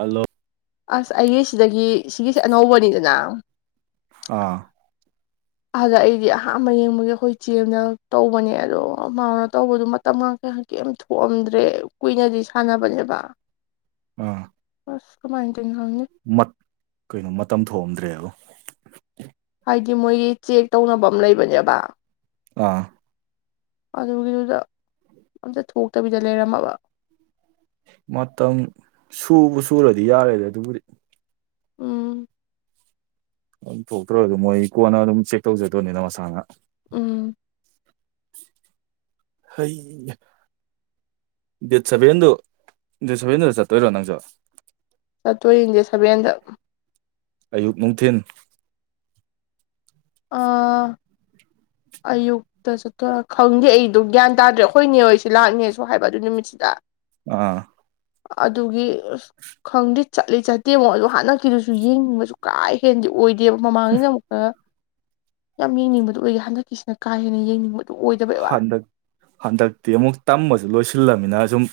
ꯑꯂꯣ ꯑꯁ ꯑꯩꯒꯤꯁꯤꯗꯒꯤ ꯁꯤꯒꯤꯁꯦ ꯑꯅꯧꯕꯅꯤꯗꯅ ꯑꯥ ꯑꯗ ꯑꯩꯗꯤ ꯑꯍꯥꯟꯕ ꯌꯦꯡꯕꯒꯤ ꯑꯩꯈꯣꯏ ꯆꯦꯜꯗ ꯇꯧꯕꯅꯦ ꯑꯗꯣ ꯃꯥꯅ ꯇꯧꯕꯗꯣ ꯃꯇꯝ ꯉꯇ ꯀ ꯌꯥꯝ ꯊꯣꯛꯑꯝꯗ꯭ꯔꯦ ꯀꯨꯏꯅꯗꯤ ꯁꯥꯟꯅꯕꯅꯦꯕ ꯑꯥ ꯑꯁ ꯀꯃꯥꯏꯅ ꯇꯧꯅꯣ ꯈꯪꯗꯦ ꯀꯩꯅꯣ ꯃꯇꯝ ꯊꯣꯝꯗ꯭ꯔꯦꯕ ꯍꯥꯏꯗꯤ ꯃꯣꯏꯒꯤ ꯆꯦꯛ ꯇꯧꯅꯕ ꯑꯃ ꯂꯩꯕꯅꯦꯕ ꯑꯥ ꯑꯗꯨꯒꯤꯗꯨꯗ ꯑꯝꯇ ꯊꯣꯛꯇꯕꯤꯗ ꯂꯩꯔꯝꯃꯕ ꯃꯇꯝ ꯁꯨꯕ ꯁꯨꯔꯗꯤ ꯌꯥꯔꯦꯗꯤ ꯑꯗꯨꯕꯨꯗꯤ ꯎꯝ ꯑꯗꯨꯝ ꯊꯣꯛꯇ꯭ꯔ ꯑꯗꯨ ꯃꯣꯏ ꯀꯣꯟꯅ ꯑꯗꯨꯝ ꯆꯦꯛ ꯇꯧꯖꯗꯣꯏꯅꯤꯅ ꯃꯁꯥꯅ ꯎꯝ ꯍ ꯗꯦꯠ ꯁꯚꯦꯟꯗꯨ ꯗꯦꯠ ꯁꯚꯦꯟꯗꯨꯗ ꯆꯠꯇꯣꯏꯔꯣ ꯅꯪꯁꯨ ꯁꯠꯇꯣ ꯏꯟꯦ ꯁꯕꯦꯗ ꯑꯌꯨꯛ ꯅꯨꯡꯊꯤꯟ ꯑꯥ ꯑꯌꯨꯛꯇ ꯆꯠꯠꯇ ꯈꯪꯗꯦ ꯑꯩꯗꯣ ꯒ꯭ꯌꯥꯟ ꯇꯥꯗ꯭ꯔꯦ ꯑꯩꯈꯣꯏꯅꯦꯣꯏꯁꯦ ꯂꯥꯛꯅꯦꯁꯨ ꯍꯥꯏꯕ ꯑꯗꯨ ꯅꯨꯃꯤꯠꯁꯤꯗ ꯑꯥ ꯑꯗꯨꯒꯤ ꯑꯁ ꯈꯪꯗꯤꯦ ꯆꯠꯂꯤ ꯆꯠꯇꯦꯃꯣ ꯑꯗꯣ ꯍꯟꯗꯛꯀꯤꯗꯨꯁꯨ ꯌꯦꯡꯅꯤꯡꯕꯁꯨ ꯀꯥ ꯍꯦꯟꯗꯤ ꯑꯣꯏꯗꯦ ꯗꯦꯕ ꯃꯃꯥꯡꯉꯩꯩꯅ ꯑꯃꯨꯛꯇ ꯌꯥꯝ ꯌꯦꯡꯅꯤꯡꯕꯗꯣ ꯑꯣꯏꯒꯦ ꯍꯟꯗꯛꯀꯤꯁꯤꯅ ꯀꯥ ꯍꯦꯟꯅ ꯌꯦꯡꯅꯤꯡꯕ ꯑꯣꯏ ꯍꯟꯗꯛ ꯍꯟꯗꯛꯇꯤ ꯑꯃꯨꯛ ꯇꯝꯕꯁꯨ ꯂꯣꯏꯁꯤꯜꯂꯝꯅꯤ ꯅ ꯁꯨꯝ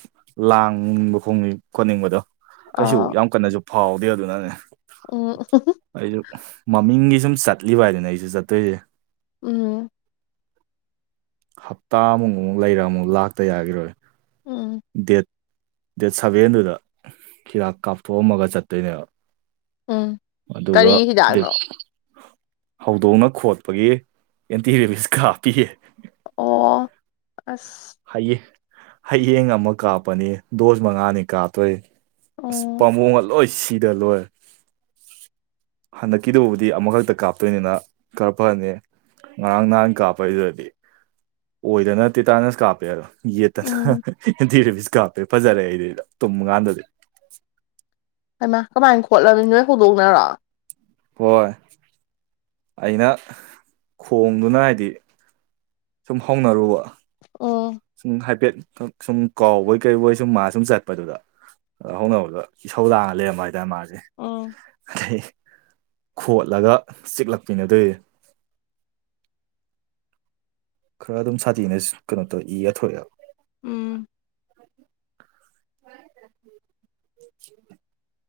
ꯂꯥꯡꯅꯤꯡꯕ ꯐꯣꯡꯅꯤꯡ ꯈꯣꯠꯅꯤꯡꯕꯗꯣ ꯀꯩꯁꯨ ꯑ ꯌꯥꯝ ꯀꯟꯅꯁꯨ ꯐꯥꯎꯗꯦ ꯑꯗꯨꯅꯅꯦ ꯎꯝ ꯑꯩꯁꯨ ꯃꯃꯤꯡꯒꯤ ꯁꯨꯝ ꯆꯠꯂꯤꯕ ꯍꯥꯏꯗꯅ ꯑꯩꯁꯨ ꯆꯠꯇꯣꯏꯁꯦ ꯎꯝ ꯍꯞꯇꯥ ꯑꯃꯨꯛ ꯑꯃꯨꯛ ꯂꯩꯔ ꯑꯃꯨꯛ ꯂꯥꯛꯇ ꯌꯥꯈꯤꯔꯣꯏ ꯎꯝ ꯗꯦꯠ ꯗꯦꯠ ꯁꯚꯦꯟꯗꯨꯗ ꯍꯤꯗꯥꯛ ꯀꯥꯞꯊꯣꯛꯑꯝꯃꯒ ꯆꯠꯇꯣꯏꯅꯦꯕ ꯎꯝ ꯀꯔꯤ ꯑꯗꯨꯒ ꯍꯤꯗꯥꯛꯅꯣ ꯍꯧꯗꯣꯡꯅ ꯈꯣꯠꯄꯒꯤ ꯑꯦꯟꯇꯤ ꯔꯦꯕꯤꯁ ꯀꯥ ꯄꯤꯌꯦ ꯑꯣ ꯑꯁ ꯍꯌꯦꯡ ꯍꯌꯦꯡ ꯑꯃ ꯀꯥꯞꯄꯅꯤ ꯗꯣꯁ ꯃꯉꯥꯅꯤ ꯀꯥꯞꯇꯣꯏ ꯑꯁ ꯑꯣ ꯄꯥꯝꯕꯨꯡꯒ ꯂꯣꯏ ꯁꯤꯗ ꯂꯣꯏ ꯍꯟꯗꯛꯀꯤꯗꯨꯕꯨꯗꯤ ꯑꯃꯈꯛꯇ ꯀꯥꯞꯇꯣꯏꯅꯤꯅ ꯈꯔ ꯐꯅꯤ ꯉꯔꯥꯡ ꯅꯍꯥꯟ ꯀꯥꯞꯄꯩꯗꯨꯗꯤ ꯑꯣꯏꯗꯅ ꯇꯦꯇꯥꯅꯁꯨ ꯀꯥꯞꯄꯦ ꯑꯗꯣ ꯎꯝ ꯌꯦꯠꯇꯅꯊꯤ ꯀꯥꯞꯄꯦ ꯐꯖꯔꯦ ꯑꯩꯗꯨꯗ ꯇꯨꯝꯃ ꯀꯥꯟꯗꯗꯤ ꯍꯃ ꯀꯃꯥꯏꯅ ꯈꯣꯠꯂꯅꯤ ꯅꯣꯏ ꯍꯧꯗꯣꯛꯅꯔꯣ ꯍꯣꯏ ꯑꯩꯅ ꯈꯣꯡꯗꯨꯅ ꯍꯥꯏꯗꯤ ꯁꯨꯝ ꯍꯧꯅꯔꯨꯕ ꯎꯝ ꯈ ꯁꯨꯝ ꯀꯥꯎꯕꯣꯏ ꯀꯩꯔꯤꯕꯣꯏ ꯁꯨꯝ ꯃꯥ ꯁꯨꯝ ꯆꯠꯄꯗꯨꯗ ꯑ ꯍꯧꯅꯕꯗ ꯏꯁꯧ ꯂꯥꯡꯉ ꯂꯩꯔꯝꯕ ꯍꯥꯏꯇꯥꯔꯦ ꯃꯥꯁꯦ ꯎꯝ ꯑꯗꯩ ꯈꯣꯠꯂꯒ ꯆꯤꯛꯂꯛꯃꯤꯅꯗꯦ ꯈꯔ ꯑꯗꯨꯝ ꯁꯥꯊꯤꯅ ꯀꯩꯅꯣ ꯇꯧꯔꯛꯏ ꯌꯥꯊꯣꯛꯑꯦꯕ ꯎꯝ [unintelligible]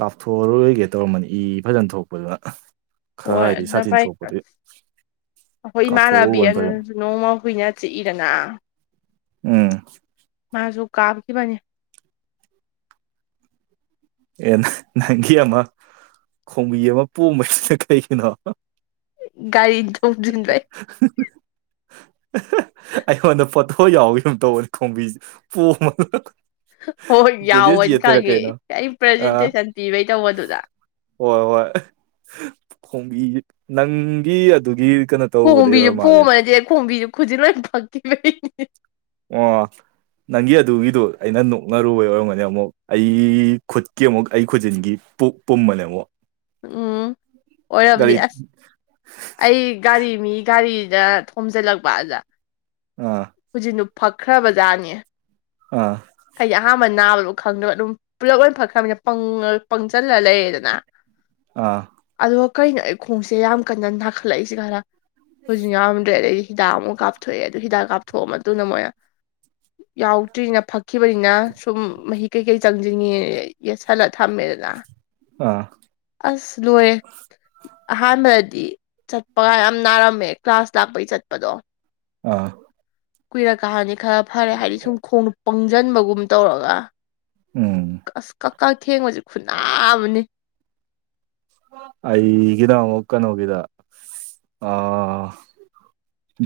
ꯀꯥꯞꯊꯣꯛꯔꯣꯏꯒꯦ ꯇꯧꯔꯝꯕꯅꯤ ꯏ ꯐꯖꯅ ꯊꯣꯛꯄꯗꯨꯅ ꯈꯔ ꯍꯣꯏ ꯍꯥꯏꯗꯤ ꯑꯗꯨꯅ ꯁꯥꯇꯤꯟ ꯄꯥꯏ ꯁꯣꯛꯄꯗꯨ ꯑꯩꯈꯣꯏ ꯏꯃꯥꯟꯅꯕꯤ ꯀꯥꯞꯊꯣꯛꯎꯕꯅ ꯐꯖꯅ ꯑꯗꯨꯅꯁꯨ ꯅꯣꯡꯃ ꯀꯨꯏꯅ ꯆꯤꯛꯏꯗꯅ ꯎꯝ ꯃꯥꯁꯨ ꯀꯥꯕꯀꯤ ꯃꯥꯅꯤ ꯑꯦ ꯅꯪꯒꯤ ꯑꯃ ꯈꯣꯡꯕꯤ ꯑꯃ ꯄꯣꯝꯕꯩꯕꯁꯤꯅ ꯀꯩꯒꯤꯅꯣ ꯒꯥꯔꯤ ꯆꯝꯖ ꯂꯩꯥꯏ ꯑꯩꯉꯣꯟꯗ ꯄꯣꯇꯣ ꯌꯥꯎꯕ ꯑꯃ ꯇꯧꯕꯅꯤ ꯈꯣꯝꯕꯤꯁꯦ ꯄꯣꯝ ꯍꯣꯏ ꯌꯥꯎꯕꯅꯤ ꯕꯤꯅꯤꯔꯁꯤ ꯇꯔ ꯈꯪꯉꯦ ꯀꯩꯅ ꯑꯩ ꯑ ꯄ꯭ꯔꯖꯦꯟꯇꯦꯁꯟ ꯄꯤꯕꯩ ꯇꯧꯕꯗꯨꯗ ꯍꯣꯏ ꯍꯣꯏ ꯈꯣꯡꯕꯤ ꯅꯪꯒꯤ ꯑꯗꯨꯒꯤ ꯀꯩꯅꯣ ꯇꯧꯕꯗꯩ ꯀꯣꯝꯕꯤꯁꯨ ꯑꯣꯏꯔ ꯃꯥꯜꯂꯦ ꯄꯣꯝꯕꯅꯗꯤ ꯑꯩ ꯀꯣꯝꯕꯤꯁꯨ ꯈꯨꯖꯤ ꯂꯣꯏ ꯐꯛꯈꯤꯕꯩ ꯑ ꯅꯪꯒꯤ ꯑꯗꯨꯒꯤꯗꯣ ꯑꯩꯅ ꯅꯣꯛꯅꯔꯨꯕ ꯑꯣꯏꯔꯝꯒꯅꯤ ꯑꯃꯨꯛ ꯑꯩ ꯈꯨꯠꯀꯤ ꯑꯃꯨꯛ ꯑꯩ ꯈꯨꯖꯤꯟꯒꯤ ꯄꯨꯝꯕꯅꯦꯕꯣ ꯎꯝ ꯑꯣꯏꯔꯕꯅꯤ ꯑꯁ ꯑꯩ ꯒꯥꯔꯤ ꯃꯤ ꯒꯥꯔꯤ ꯑꯗ ꯊꯣꯝꯖꯤꯜꯂꯛꯄ ꯑꯗ ꯎ ꯍꯧꯖꯤꯛꯅ ꯐꯛꯈ꯭ꯔꯕꯖꯥꯠꯅꯦ ꯑꯥ ꯑꯩꯗꯤ ꯑꯍꯥꯟꯕ ꯅꯥꯕꯗꯣ ꯈꯪꯗꯕ ꯑꯗꯨꯝ ꯄꯨꯂꯞ ꯂ ꯐꯛꯈ꯭ꯔꯕꯅꯤꯅ ꯄꯪꯁꯤꯜꯂ ꯂꯩꯌꯦꯦꯗꯅ ꯑꯥ ꯀꯩꯅꯣ ꯑꯩ ꯈꯣꯡꯁꯦ ꯌꯥꯝ ꯀꯟꯅ ꯅꯥꯈꯠꯂꯛꯏꯁꯤ ꯈꯔ ꯍꯧꯖꯤꯛ ꯌꯥꯝꯔꯝꯗ꯭ꯔꯦꯗꯗꯒꯤ ꯍꯤꯗꯥꯛ ꯑꯃꯨꯛ ꯀꯥꯞꯊꯣꯛꯑꯦ ꯑꯗꯨ ꯍꯤꯗꯥꯛ ꯀꯥꯞꯊꯣꯛꯑ ꯃꯇꯨꯡꯗ ꯃꯣꯏꯅ ꯌꯥꯎꯗ꯭ꯔꯤꯅ ꯑꯩꯕꯅꯤꯅ ꯁꯨꯝ ꯃꯍꯤ ꯀꯩꯀꯩ ꯆꯪꯁꯤꯟꯉꯦ ꯌꯦ ꯍꯜꯂ ꯊꯝꯃꯦꯗꯅ ꯑꯥ ꯑꯁ ꯂꯑꯦ ꯑꯍꯥꯟꯕꯗꯗꯤ ꯆꯠꯄꯒ ꯌꯥꯝ ꯅꯥꯔꯝꯃꯦ ꯀ꯭ꯂꯥꯁ ꯂꯥꯛꯄꯒꯤ ꯆꯠꯄꯗꯣ ꯑꯥ ꯀꯨꯏꯔꯛ ꯀꯥ ꯍꯥꯏꯅꯤ ꯈꯔ ꯐꯔꯦ ꯍꯥꯏꯗꯤ ꯁꯨꯝ ꯈꯣꯡ ꯄꯪꯁꯤꯟꯕꯒꯨꯝ ꯇꯧꯔꯒ ꯎꯝ ꯀꯛꯊꯦꯡꯕꯁꯤ ꯈꯨꯟꯅꯥ ꯑꯃꯅꯤ ꯑꯩꯒꯤꯗ ꯑꯃꯨꯛ ꯀꯩꯅꯣꯒꯤꯗ ꯑ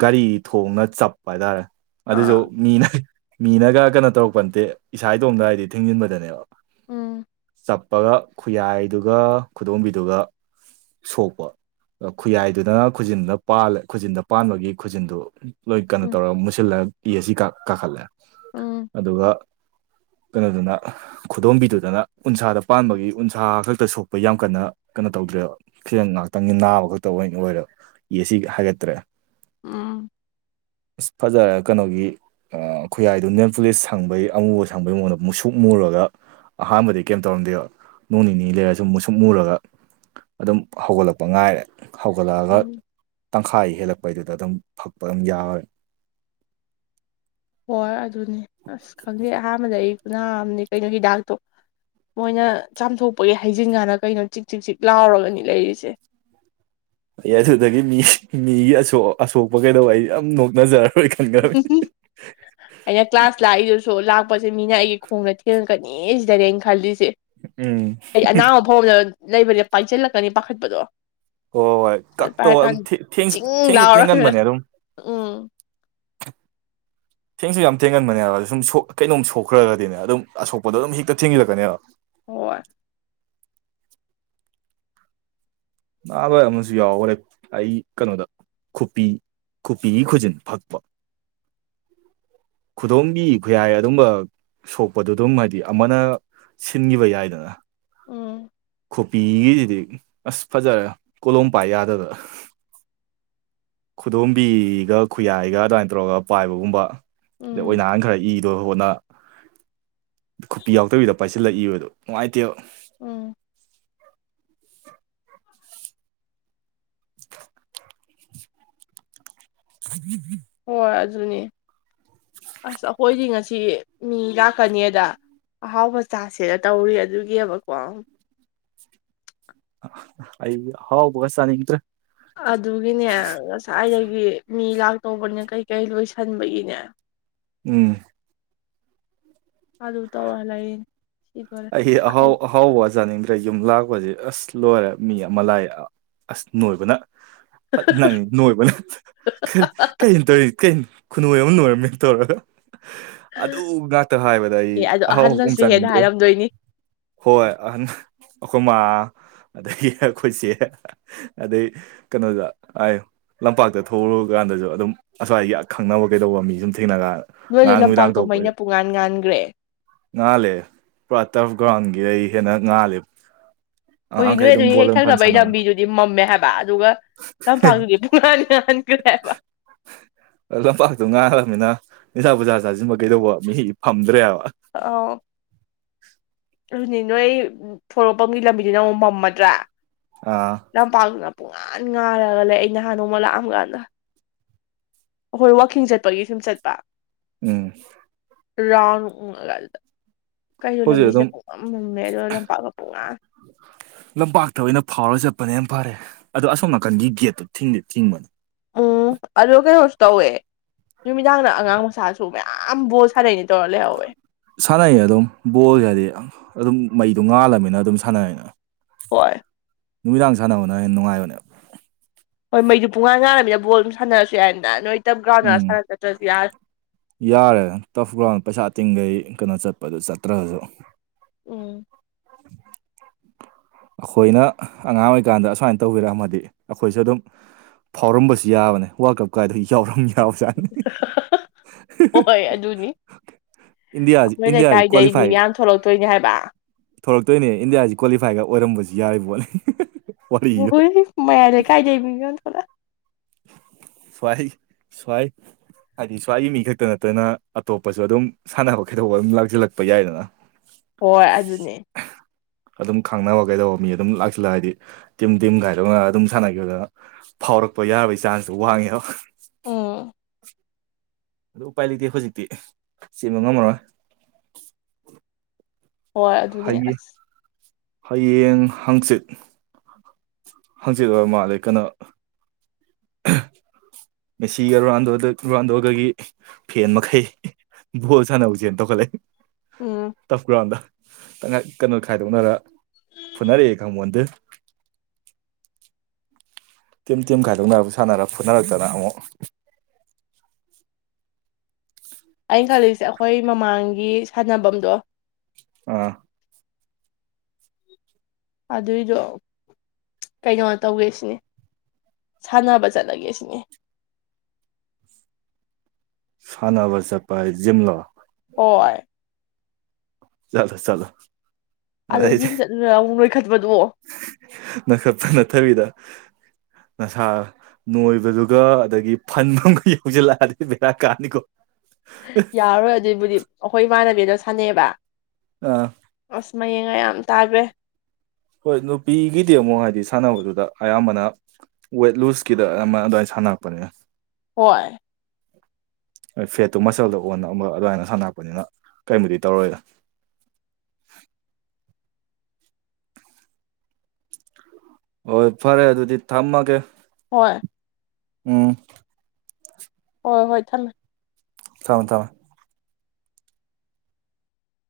ꯒꯥꯔꯤ ꯊꯣꯡꯅ ꯆꯞꯄ ꯍꯥꯏꯇꯥꯔꯦ ꯑꯗꯨꯁꯨ ꯑꯥ ꯃꯤꯅ ꯃꯤꯅꯒ ꯀꯩꯅꯣ ꯇꯧꯔꯛꯄ ꯅꯠꯇꯦ ꯏꯁꯥ ꯏꯇꯣꯝꯗ ꯍꯥꯏꯗꯤ ꯊꯤꯡꯖꯤꯟꯕꯗꯅꯦꯕ ꯎꯝ ꯆꯞꯄꯒ ꯈꯨꯌꯥꯏꯗꯨꯒ ꯈꯨꯗꯣꯝꯕꯤꯗꯨꯒ ꯁꯣꯛꯄ ꯈꯨꯌꯥꯏꯗꯨꯗꯅ ꯈꯨꯖꯤꯟꯗꯨꯅꯥꯜꯂ ꯈꯨꯖꯤꯟꯗ ꯄꯥꯟꯕꯒꯤ ꯈꯨꯖꯤꯟꯗꯨ ꯂꯣꯏ ꯀꯩꯅꯣ ꯎꯝ ꯇꯧꯔꯒ ꯃꯨꯁꯤꯜꯂꯒ ꯄꯤ ꯑꯁꯤ ꯀꯥꯈꯠꯂꯦ ꯎꯝ ꯑꯗꯨꯒ ꯀꯩꯅꯣꯗꯨꯅ ꯈꯨꯗꯣꯝꯕꯤꯗꯨꯗꯅ ꯎꯟꯁꯥꯗ ꯄꯥꯟꯕꯒꯤ ꯎꯟꯁꯥ ꯈꯛꯇ ꯁꯣꯛ ꯑꯩꯈꯣꯏ ꯌꯥꯝ ꯀꯟꯅ ꯀꯩꯅꯣ ꯇꯧꯗ꯭ꯔꯦꯕ ꯐꯈꯤꯖ ꯉꯥꯏꯍꯥꯛꯇꯪꯒꯤ ꯅꯥꯕ ꯈꯛꯇ ꯑꯣꯏꯅ ꯑꯣꯏꯔꯦ ꯌꯦ ꯁꯤ ꯍꯥꯏꯒꯠꯇ꯭ꯔꯦ ꯑꯥ ꯏꯁ ꯐꯖꯔꯦ ꯀꯩꯅꯣꯒꯤ ꯈꯨꯌꯥꯏꯗꯨ ꯅꯜ ꯄꯨꯂꯤꯁ ꯁꯪꯕꯩ ꯑꯃꯨꯕ ꯁꯪꯕꯩ ꯃꯉꯣꯟꯗ ꯃꯨꯛꯁꯨꯛ ꯃꯨꯔꯒ ꯑꯍꯥꯟꯕꯗꯤ ꯀꯩꯝ ꯇꯧꯔꯝꯗꯦꯕ ꯅꯣꯡ ꯅꯤꯅꯤ ꯂꯩꯔꯁꯤ ꯁꯨꯝ ꯃꯨ ꯁꯨꯝ ꯃꯨꯔꯒ ꯑꯗꯨꯝ ꯍꯧꯒꯠꯂꯛꯄ ꯉꯥꯏꯔꯦ ꯍꯧꯒꯠꯂꯛꯑꯒ ꯎꯝ ꯇꯪꯈꯥꯏ ꯍꯦꯜꯂꯛꯄꯩꯗꯨꯗ ꯑꯗꯨꯝ ꯐꯛꯄ ꯑꯗꯨꯝ ꯌꯥꯔꯣꯏ ꯍꯣꯏ ꯑꯗꯨꯅꯦ ꯑꯁ ꯈꯪꯗꯩ ꯑꯍꯥꯟꯕꯗ ꯑꯩ ꯀꯅꯥꯝꯅꯦ ꯀꯩꯅꯣ ꯍꯤꯗꯥꯛꯇꯣ ꯃꯣꯏꯅ ꯆꯥꯝꯊꯣꯛꯄꯒꯤ ꯍꯩꯖꯤꯟ ꯀꯥꯟꯅ ꯀꯩꯅꯣ ꯆꯤꯛ ꯆꯤꯛ ꯆꯤꯛ ꯂꯥꯎꯔꯒꯅꯤ ꯂꯩꯔꯤꯁꯦ ꯑꯩ ꯑꯗꯨꯗꯒꯤ ꯃꯤ ꯃꯤꯒꯤ ꯑꯁꯣꯛꯄ ꯀꯩꯗꯧꯕ ꯑꯩ ꯌꯥꯝ ꯅꯣꯛꯅꯖꯔꯦ ꯎ ꯑꯩꯅ ꯀ꯭ꯂꯥꯁ ꯂꯥꯛꯏꯗꯨꯁꯨ ꯂꯥꯛ ꯑ ꯄꯠꯁꯦ ꯃꯤꯅ ꯑꯩꯒꯤ ꯈꯣꯡꯗ ꯊꯦꯡꯉꯛꯀꯅꯤ ꯁꯤꯗꯅꯦ ꯑꯩꯅ ꯈꯜꯂꯤꯁꯦ ꯎꯝ ꯍꯥꯏꯗꯤ ꯑꯅꯥꯕ ꯐꯥꯎꯗ ꯂꯩꯕꯅꯦ ꯄꯥꯏꯁꯤꯜꯂꯛꯀꯅꯤ ꯄꯥꯈꯠꯄꯗꯣ ꯍꯣꯏ ꯍꯣꯏ ꯄꯥꯏꯔ ꯀꯛꯇꯧ ꯑꯗꯨꯝ ꯀꯥꯟꯗ ꯆꯤꯡ ꯊꯦꯡꯁꯨ ꯂꯥꯎꯔꯒ ꯊꯦꯡꯒꯟꯕꯅꯦ ꯑꯗꯨꯝ ꯎꯝ [unintelligible] ꯊꯦꯡꯁꯨ ꯌꯥꯝ ꯊꯦꯡꯒꯟꯕꯅꯦꯕ ꯁꯨꯝ ꯀꯩꯅꯣꯝ ꯁꯣꯛꯈ꯭ꯔꯒꯗꯤꯅꯦ ꯑꯗꯨꯝ ꯑꯁꯣꯛꯄꯗꯣ ꯑꯗꯨꯝ ꯍꯦꯛꯇ ꯊꯦꯡꯖꯤꯜꯂꯛꯀꯅꯦꯕ ꯍꯣꯏ ꯅꯥꯕ ꯑꯃꯁꯨ ꯌꯥꯎꯈꯔꯦ ꯑꯩ ꯀꯩꯅꯣꯗ ꯈꯨꯄꯤ ꯈꯨꯄꯤꯒꯤ ꯈꯨꯖꯤꯟ ꯐꯛꯄ ꯈꯨꯗꯣꯝꯕꯤ ꯈꯨꯌꯥꯏ ꯑꯗꯨꯝꯕ ꯁꯣꯛꯄꯗꯨ ꯑꯗꯨꯝ ꯍꯥꯏꯗꯤ ꯑꯃꯅ ꯁꯤꯟꯈꯤꯕ ꯌꯥꯏꯗꯅ ꯎꯝ ꯈꯣꯕꯤꯒꯤꯁꯤꯗꯤ ꯑꯁ ꯐꯖꯔꯦ ꯀꯣꯂꯣꯝ ꯄꯥꯏ ꯌꯥꯗꯗ ꯈꯨꯗꯣꯝꯕꯤꯒ ꯈꯨꯌꯥꯏꯒ ꯑꯗꯨꯃꯥꯏꯅ ꯇꯧꯔꯒ ꯄꯥꯏꯕꯒꯨꯝꯕ ꯑꯗꯩ ꯑꯣꯏ ꯎꯝ ꯅꯍꯥꯟ ꯈꯔ ꯏ ꯑꯗꯣ ꯍꯣꯠꯅ ꯈꯨꯄꯤ ꯌꯥꯎꯗꯕꯤꯗ ꯄꯥꯏꯁꯤꯜꯂꯛꯏꯕ ꯑꯗꯣ ꯅꯨꯡꯉꯥꯏꯇꯦꯕ ꯎꯝ [unintelligible] [unintelligible] ꯍ ꯑꯖꯅꯤ ꯑꯁ ꯑꯩꯈꯣꯏꯗꯤ ꯉꯁꯤ ꯃꯤ ꯂꯥꯛꯀꯅꯤꯗ ꯑꯍꯥꯎꯕ ꯆꯁꯤꯦꯅ ꯇꯧꯔꯤ ꯑꯗꯨꯒꯤꯕꯀꯣ ꯑꯩ ꯍꯥꯎꯕꯒ ꯆꯅꯤꯗ꯭ꯔ ꯑꯗꯨꯒꯤꯅꯦ ꯉꯁꯥꯏꯗꯒꯤ ꯃꯤ ꯂꯥꯛꯇꯧꯕꯅꯦ ꯀꯩꯀꯩ ꯂꯣꯏꯁꯟꯕꯒꯤꯅꯦ ꯎꯝ ꯑꯗꯨ ꯇꯧꯔ ꯂꯩꯅꯦ ꯍꯥꯎ ꯍꯥꯎ ꯋꯥꯖꯅꯤꯡꯒ ꯑꯗꯩ ꯌꯨꯝ ꯂꯥꯛꯄꯁ ꯑꯁ ꯂꯣꯏꯔꯦ ꯃꯤ ꯑꯃ ꯂꯥꯏ ꯑꯁ ꯅꯣꯏꯕꯅ ꯅ ꯅꯣꯏꯕꯅꯦ ꯀ ꯀꯩꯅ ꯇꯧꯔꯤ ꯀ ꯈꯨꯅꯣꯏ ꯑꯃ ꯂꯣꯏꯔꯝꯃꯦꯅ ꯇꯧꯔꯒ ꯑꯗꯨ ꯉꯥꯛꯇ ꯍꯥꯏꯕꯗ ꯑꯩ ꯑꯦ ꯑꯗꯣ ꯑꯍꯥꯎꯕꯣꯡ ꯑꯍꯟꯅꯁꯨ ꯍꯦꯟꯅ ꯆꯥꯅꯤꯡꯗ꯭ꯔꯦ ꯍꯥꯏꯔꯝꯗꯣꯏꯅꯤ ꯍꯣꯏ ꯑꯩꯈꯣꯏ ꯃꯥ ꯑꯗꯩ ꯑꯩꯈꯣꯏꯁꯦ ꯑꯗꯩ ꯀꯩꯅꯣꯗ ꯂꯝꯄꯥꯛꯇ ꯊꯣꯛꯂꯨꯔꯒ ꯀꯥꯟꯗꯁꯨ ꯑꯗꯨꯝ ꯑꯁ꯭ꯋꯥꯏꯒꯤ ꯑ ꯈꯪꯅꯕ ꯀꯩꯗꯧꯕ ꯃꯤ ꯁꯨꯝ ꯊꯦꯡꯅ ꯀꯥꯟꯗ ꯅꯣꯏꯗꯨ ꯉꯔꯥꯡ ꯅꯨꯃꯤꯗꯥꯡ ꯂꯝꯄꯥꯛꯇꯣ ꯊꯣꯛꯄꯩ ꯃꯩꯅ ꯄꯨꯡꯉꯥꯟ ꯉꯥꯟꯈ꯭ꯔꯦ ꯉꯥꯜꯂꯦ ꯄꯨꯥ ꯇꯔꯐ ꯒ꯭ꯔꯥꯎꯟꯒꯤ ꯑꯩ ꯍꯦꯟꯅ ꯉꯥꯜꯂꯤꯦꯕ ꯍꯣꯏ ꯅꯣꯏ ꯑꯗꯨ ꯍꯦꯛ ꯊꯛꯅꯕꯒꯤ ꯂꯝꯕꯤꯗꯨꯗꯤ ꯃꯝꯃꯦ ꯍꯥꯏꯕ ꯑꯗꯨꯒ ꯂꯝꯄꯥꯛꯇꯗꯤ ꯄꯨꯅꯤ ꯂꯝꯄꯥꯛꯇꯣ ꯉꯥꯡꯈꯔꯕꯅꯤꯅ ꯏꯟꯁꯥ ꯄꯨꯖꯥ ꯆꯥꯁꯤꯕ ꯀꯩꯗꯧꯕ ꯃꯤ ꯐꯝꯗ꯭ꯔꯦꯕ ꯑ ꯑꯗꯨꯅꯤ ꯅꯣꯏ ꯐꯣꯔꯣꯛꯄꯝꯒꯤ ꯂꯝꯕꯤꯗꯨ ꯅ ꯑꯃꯨꯛ ꯃꯝꯃꯗ꯭ꯔꯥ ꯑꯥ ꯂꯝꯄꯥꯛꯇꯨꯅ ꯄꯨꯡꯉꯥꯟ ꯉꯥꯏꯔꯒ ꯂꯩ ꯑꯩ ꯅꯍꯥꯟ ꯅꯣꯡꯃ ꯂꯥꯛꯑꯝ ꯀꯥꯟꯗ ꯍꯈꯣꯏ ꯋꯥꯛꯀꯤꯡ ꯆꯠꯄꯒꯤ ꯁꯨꯝ ꯆꯠꯄ ꯎꯝ ꯔꯥꯎꯟ ꯎꯉꯒ ꯑꯗꯨꯗ ꯀꯩꯗꯣ ꯍꯧꯖꯤꯛ ꯂꯝꯕꯤꯁꯦ ꯑꯗꯨꯝ ꯄꯨꯡꯉꯝꯃꯝꯃꯦ ꯑꯗ ꯂꯝꯄꯥꯛꯀ ꯄꯨꯡꯉ ꯂꯝꯄꯥꯛꯇ ꯑꯣꯏꯅ ꯐꯥꯎꯔ ꯆꯠꯄꯅꯦꯅ ꯐꯔꯦ ꯑꯗꯣ ꯑꯁꯣꯝ ꯅꯥꯀꯟꯒꯤ ꯒꯦꯠꯇꯣ ꯊꯤꯡꯗꯦ ꯊꯤꯡꯕꯅꯦ ꯎꯝ ꯑꯗꯣ ꯀꯩꯅꯣꯁꯨ ꯇꯧꯋꯦ ꯅꯨꯃꯤꯗꯥꯡꯗ ꯑꯉꯥꯡ ꯃꯆꯥꯥꯁꯨ ꯃꯌꯥꯝ ꯕꯣ ꯁꯥꯥꯟꯅꯛꯏꯅꯤ ꯁꯥꯟꯅꯩꯌꯦ ꯑꯗꯨꯝ ꯕꯣꯜꯁ ꯍꯥꯏꯗꯤ ꯑꯗꯨꯝ ꯃꯩꯗꯣ ꯉꯥꯜꯂꯃꯤꯅ ꯑꯗꯨꯝ ꯁꯥꯟꯅꯩꯅ ꯋꯥꯏ ꯅꯨꯃꯤꯗꯥꯡ ꯁꯥꯟꯅꯕꯅ ꯍꯦꯟꯅ ꯅꯨꯡꯉꯥꯏꯕꯅꯦꯕ ꯍꯣꯏ ꯃꯩꯗꯨ ꯄꯨꯡꯉꯥꯟ ꯉꯥꯡꯔꯕꯃꯤꯅ ꯕꯣꯜ ꯑꯗꯨꯝ ꯁꯥꯟꯅꯔꯁꯨ ꯌꯥꯔꯅꯗ ꯅꯣꯏ ꯇꯞ ꯒ꯭ꯔꯥꯎꯟꯗ ꯎꯝ ꯁꯥꯟꯅ ꯆꯠꯇ꯭ꯔꯁꯨ ꯌꯥꯔꯦ ꯌꯥꯔꯦ ꯇꯐꯒ꯭ꯔꯥꯎꯟ ꯄꯩꯁꯥ ꯑ ꯇꯤꯡꯈꯩ ꯀꯩꯅꯣ ꯆꯠꯄꯗꯨ ꯆꯠꯇ꯭ꯔꯁꯨ ꯎꯝ [unintelligible] ꯑꯩꯈꯣꯏꯅ ꯑꯉꯥꯡ ꯑꯣꯏꯔꯤꯀꯥꯟꯗ ꯑꯁꯨꯃꯥꯏꯅ ꯇꯧꯕꯤꯔꯛꯑꯃꯗꯤ ꯑꯩꯈꯣꯏꯁꯨ ꯑꯗꯨꯝ ꯐꯥꯎꯔꯝꯕꯁꯨ ꯌꯥꯕꯅꯦ ꯋꯥꯔꯜ ꯀꯞ ꯀꯥꯏꯗꯣ ꯌꯥꯎꯔꯝꯃꯤ ꯊꯥꯎꯁꯅꯤ ꯍꯣꯏ ꯑꯗꯨꯅꯤ ꯏꯟꯗꯤꯌꯥ ꯑꯩꯈꯣꯏ ꯏꯟꯗꯤꯌꯥ ꯂꯩꯀꯥꯏꯗꯩ ꯃꯤ ꯀ꯭ꯋꯥꯂꯤꯐꯥꯏ ꯃꯌꯥꯝ ꯊꯣꯛꯂꯛꯇꯣꯏꯅꯦ ꯍꯥꯏꯕ ꯊꯣꯔꯛꯇꯣꯏꯅꯦ ꯏꯟꯗꯤꯌꯥꯁꯤ ꯀ꯭ꯋꯥꯂꯤꯐꯥꯏꯒ ꯑꯣꯏꯔꯝꯕꯁꯨ ꯌꯥꯔꯤꯕꯣꯠꯅꯤ ꯋꯥꯔꯤꯗꯣ ꯍꯣꯏ ꯃꯂꯦ ꯀꯥꯏꯗꯤꯏ ꯃꯤ ꯌ ꯊꯂ ꯁꯋꯥꯏ ꯁꯋꯥꯥꯏ ꯍꯥꯏꯗꯤ ꯁ꯭ꯋꯥꯏꯒꯤ ꯃꯤ ꯈꯛꯇ ꯅꯠꯇꯅ ꯑꯇꯣꯞꯄꯁꯨ ꯑꯗꯨꯝ ꯁꯥꯟꯅꯕ ꯈꯩꯗꯣꯛ ꯑꯗꯨꯝ ꯂꯥꯛꯁꯤꯜꯂꯛꯄ ꯌꯥꯏꯗꯅ ꯍꯣꯏ ꯑꯗꯨꯅꯦ ꯑꯗꯨꯝ ꯈꯪꯅꯕ ꯀꯩꯗꯧꯕ ꯃꯤ ꯑꯗꯨꯝ ꯂꯥꯛꯁꯤꯜꯂ ꯍꯥꯏꯗꯤ ꯇꯤꯝ ꯇꯤꯝꯒꯥꯏꯗꯧ ꯉ ꯑꯗꯨꯝ ꯁꯥꯟꯅꯈꯤꯕꯗꯅ ꯐꯥꯎꯔꯛ ꯄ ꯌꯥꯕꯒꯤ ꯆꯥꯟꯁꯁꯨ ꯋꯥꯡꯉꯦ ꯑ ꯑꯗꯨ ꯎꯄꯥꯏ ꯂꯩꯇꯦ ꯍꯧꯖꯤꯛꯇꯤ ꯆꯦꯟꯕ ꯉꯝꯃꯔꯣꯏ ꯍꯣꯏ ꯑꯗꯨꯅꯤ ꯍꯌꯦꯡ ꯑꯁ ꯍꯌꯦꯡ ꯍꯥꯡꯆꯤꯠ ꯍꯥꯡꯆꯤꯠ ꯑꯣꯏꯕ ꯃꯥꯜꯂꯦ ꯀꯩꯅꯣ ꯃꯦꯁꯤꯒ ꯔꯨꯔꯥꯟꯗꯣꯗ ꯔꯨꯔꯥꯟꯗꯣꯒꯒꯤ ꯐꯦꯟ ꯃꯈꯩ ꯚꯣꯜ ꯁꯥꯟꯅꯕꯅꯕꯁꯦꯅ ꯇꯣꯛꯈꯠꯂ ꯎꯝ ꯇꯞ ꯀ꯭ꯔꯥꯎꯗ ꯀꯩꯅꯣ ꯈꯥꯏꯗꯣꯛꯅꯔ ꯐꯨꯅꯔꯛꯑꯦ ꯈꯪꯃꯣꯟꯗ ꯇꯤꯝ ꯇꯤꯝ ꯈꯥꯏꯗꯣꯛꯅꯔ ꯁꯥꯟꯅꯔ ꯐꯨꯠꯅꯔꯛꯇꯅ ꯑꯃꯨꯛ [unintelligible] ꯑꯩꯅ ꯈꯜꯂꯤꯁꯦ ꯑꯩꯈꯣꯏ ꯃꯃꯥꯡꯒꯤ ꯁꯥꯟꯅꯐꯝꯗꯣ ꯑꯥ ꯑꯗꯨꯏꯗꯣ ꯀꯩꯅꯣ ꯇꯧꯒꯦ ꯁꯤꯅꯦ ꯁꯥꯟꯅꯕ ꯆꯠꯂꯒꯦ ꯁꯤꯅꯦ [unintelligible] ꯁꯅꯕ ꯆꯄꯥꯏ ꯖꯤꯝꯂꯣ ꯍꯣꯏ ꯆꯂꯣ ꯆꯂꯣ ꯑꯣ ꯅ ꯈ ꯅ ꯊꯕꯤꯗꯥ ꯅꯁꯥ ꯅꯣꯏꯕꯗꯨꯒ ꯑꯗꯒꯤ ꯐꯟ ꯑꯃꯒ ꯌꯧꯁꯤꯜꯂꯛꯑꯗꯤ ꯕꯦꯔꯥ ꯀꯥꯅꯤꯀꯣ ꯌꯥꯔꯣꯏ ꯑꯗꯨꯏꯕꯨꯗꯤ ꯑꯩꯈꯣꯏ ꯏꯃꯥꯟꯅꯕꯤꯗ ꯁꯥꯟꯅꯩꯑꯕ ꯑꯥ ꯑꯁ ꯃꯌꯦꯡꯒ ꯌꯥꯝ ꯇꯥꯈ꯭ꯔꯦ ꯍꯣꯏ ꯅꯨꯄꯤꯒꯤꯗꯤ ꯑꯃꯨꯛ ꯍꯥꯏꯗꯤ ꯁꯥꯟꯅꯕꯗꯨꯗ ꯑꯌꯥꯝꯕꯅ ꯋꯦꯠ ꯂꯨꯁꯀꯤꯗ ꯑꯃ ꯑꯗꯨꯃꯥꯏꯅ ꯁꯥꯟ ꯈꯅꯄꯔꯦ ꯍꯣꯏ ꯍꯣꯏ ꯐꯦꯠꯇꯨ ꯃꯆꯜꯗ ꯑꯣꯟꯅꯝꯕ ꯑꯗꯨꯃꯥꯏꯅ ꯁꯥꯟꯅꯔꯛꯄꯅꯤꯅ ꯀꯩꯃꯗꯤ ꯇꯧꯔꯣꯏꯗ [unintelligible] ꯍꯣꯏ ꯐꯔꯦ ꯑꯗꯨꯗꯤ ꯊꯝꯃꯒꯦ ꯍꯣꯏ ꯎꯝ ꯍꯣꯏ ꯍꯣꯏ ꯊꯝꯃꯦ ꯊꯝꯃꯦ ꯊꯝꯃꯦ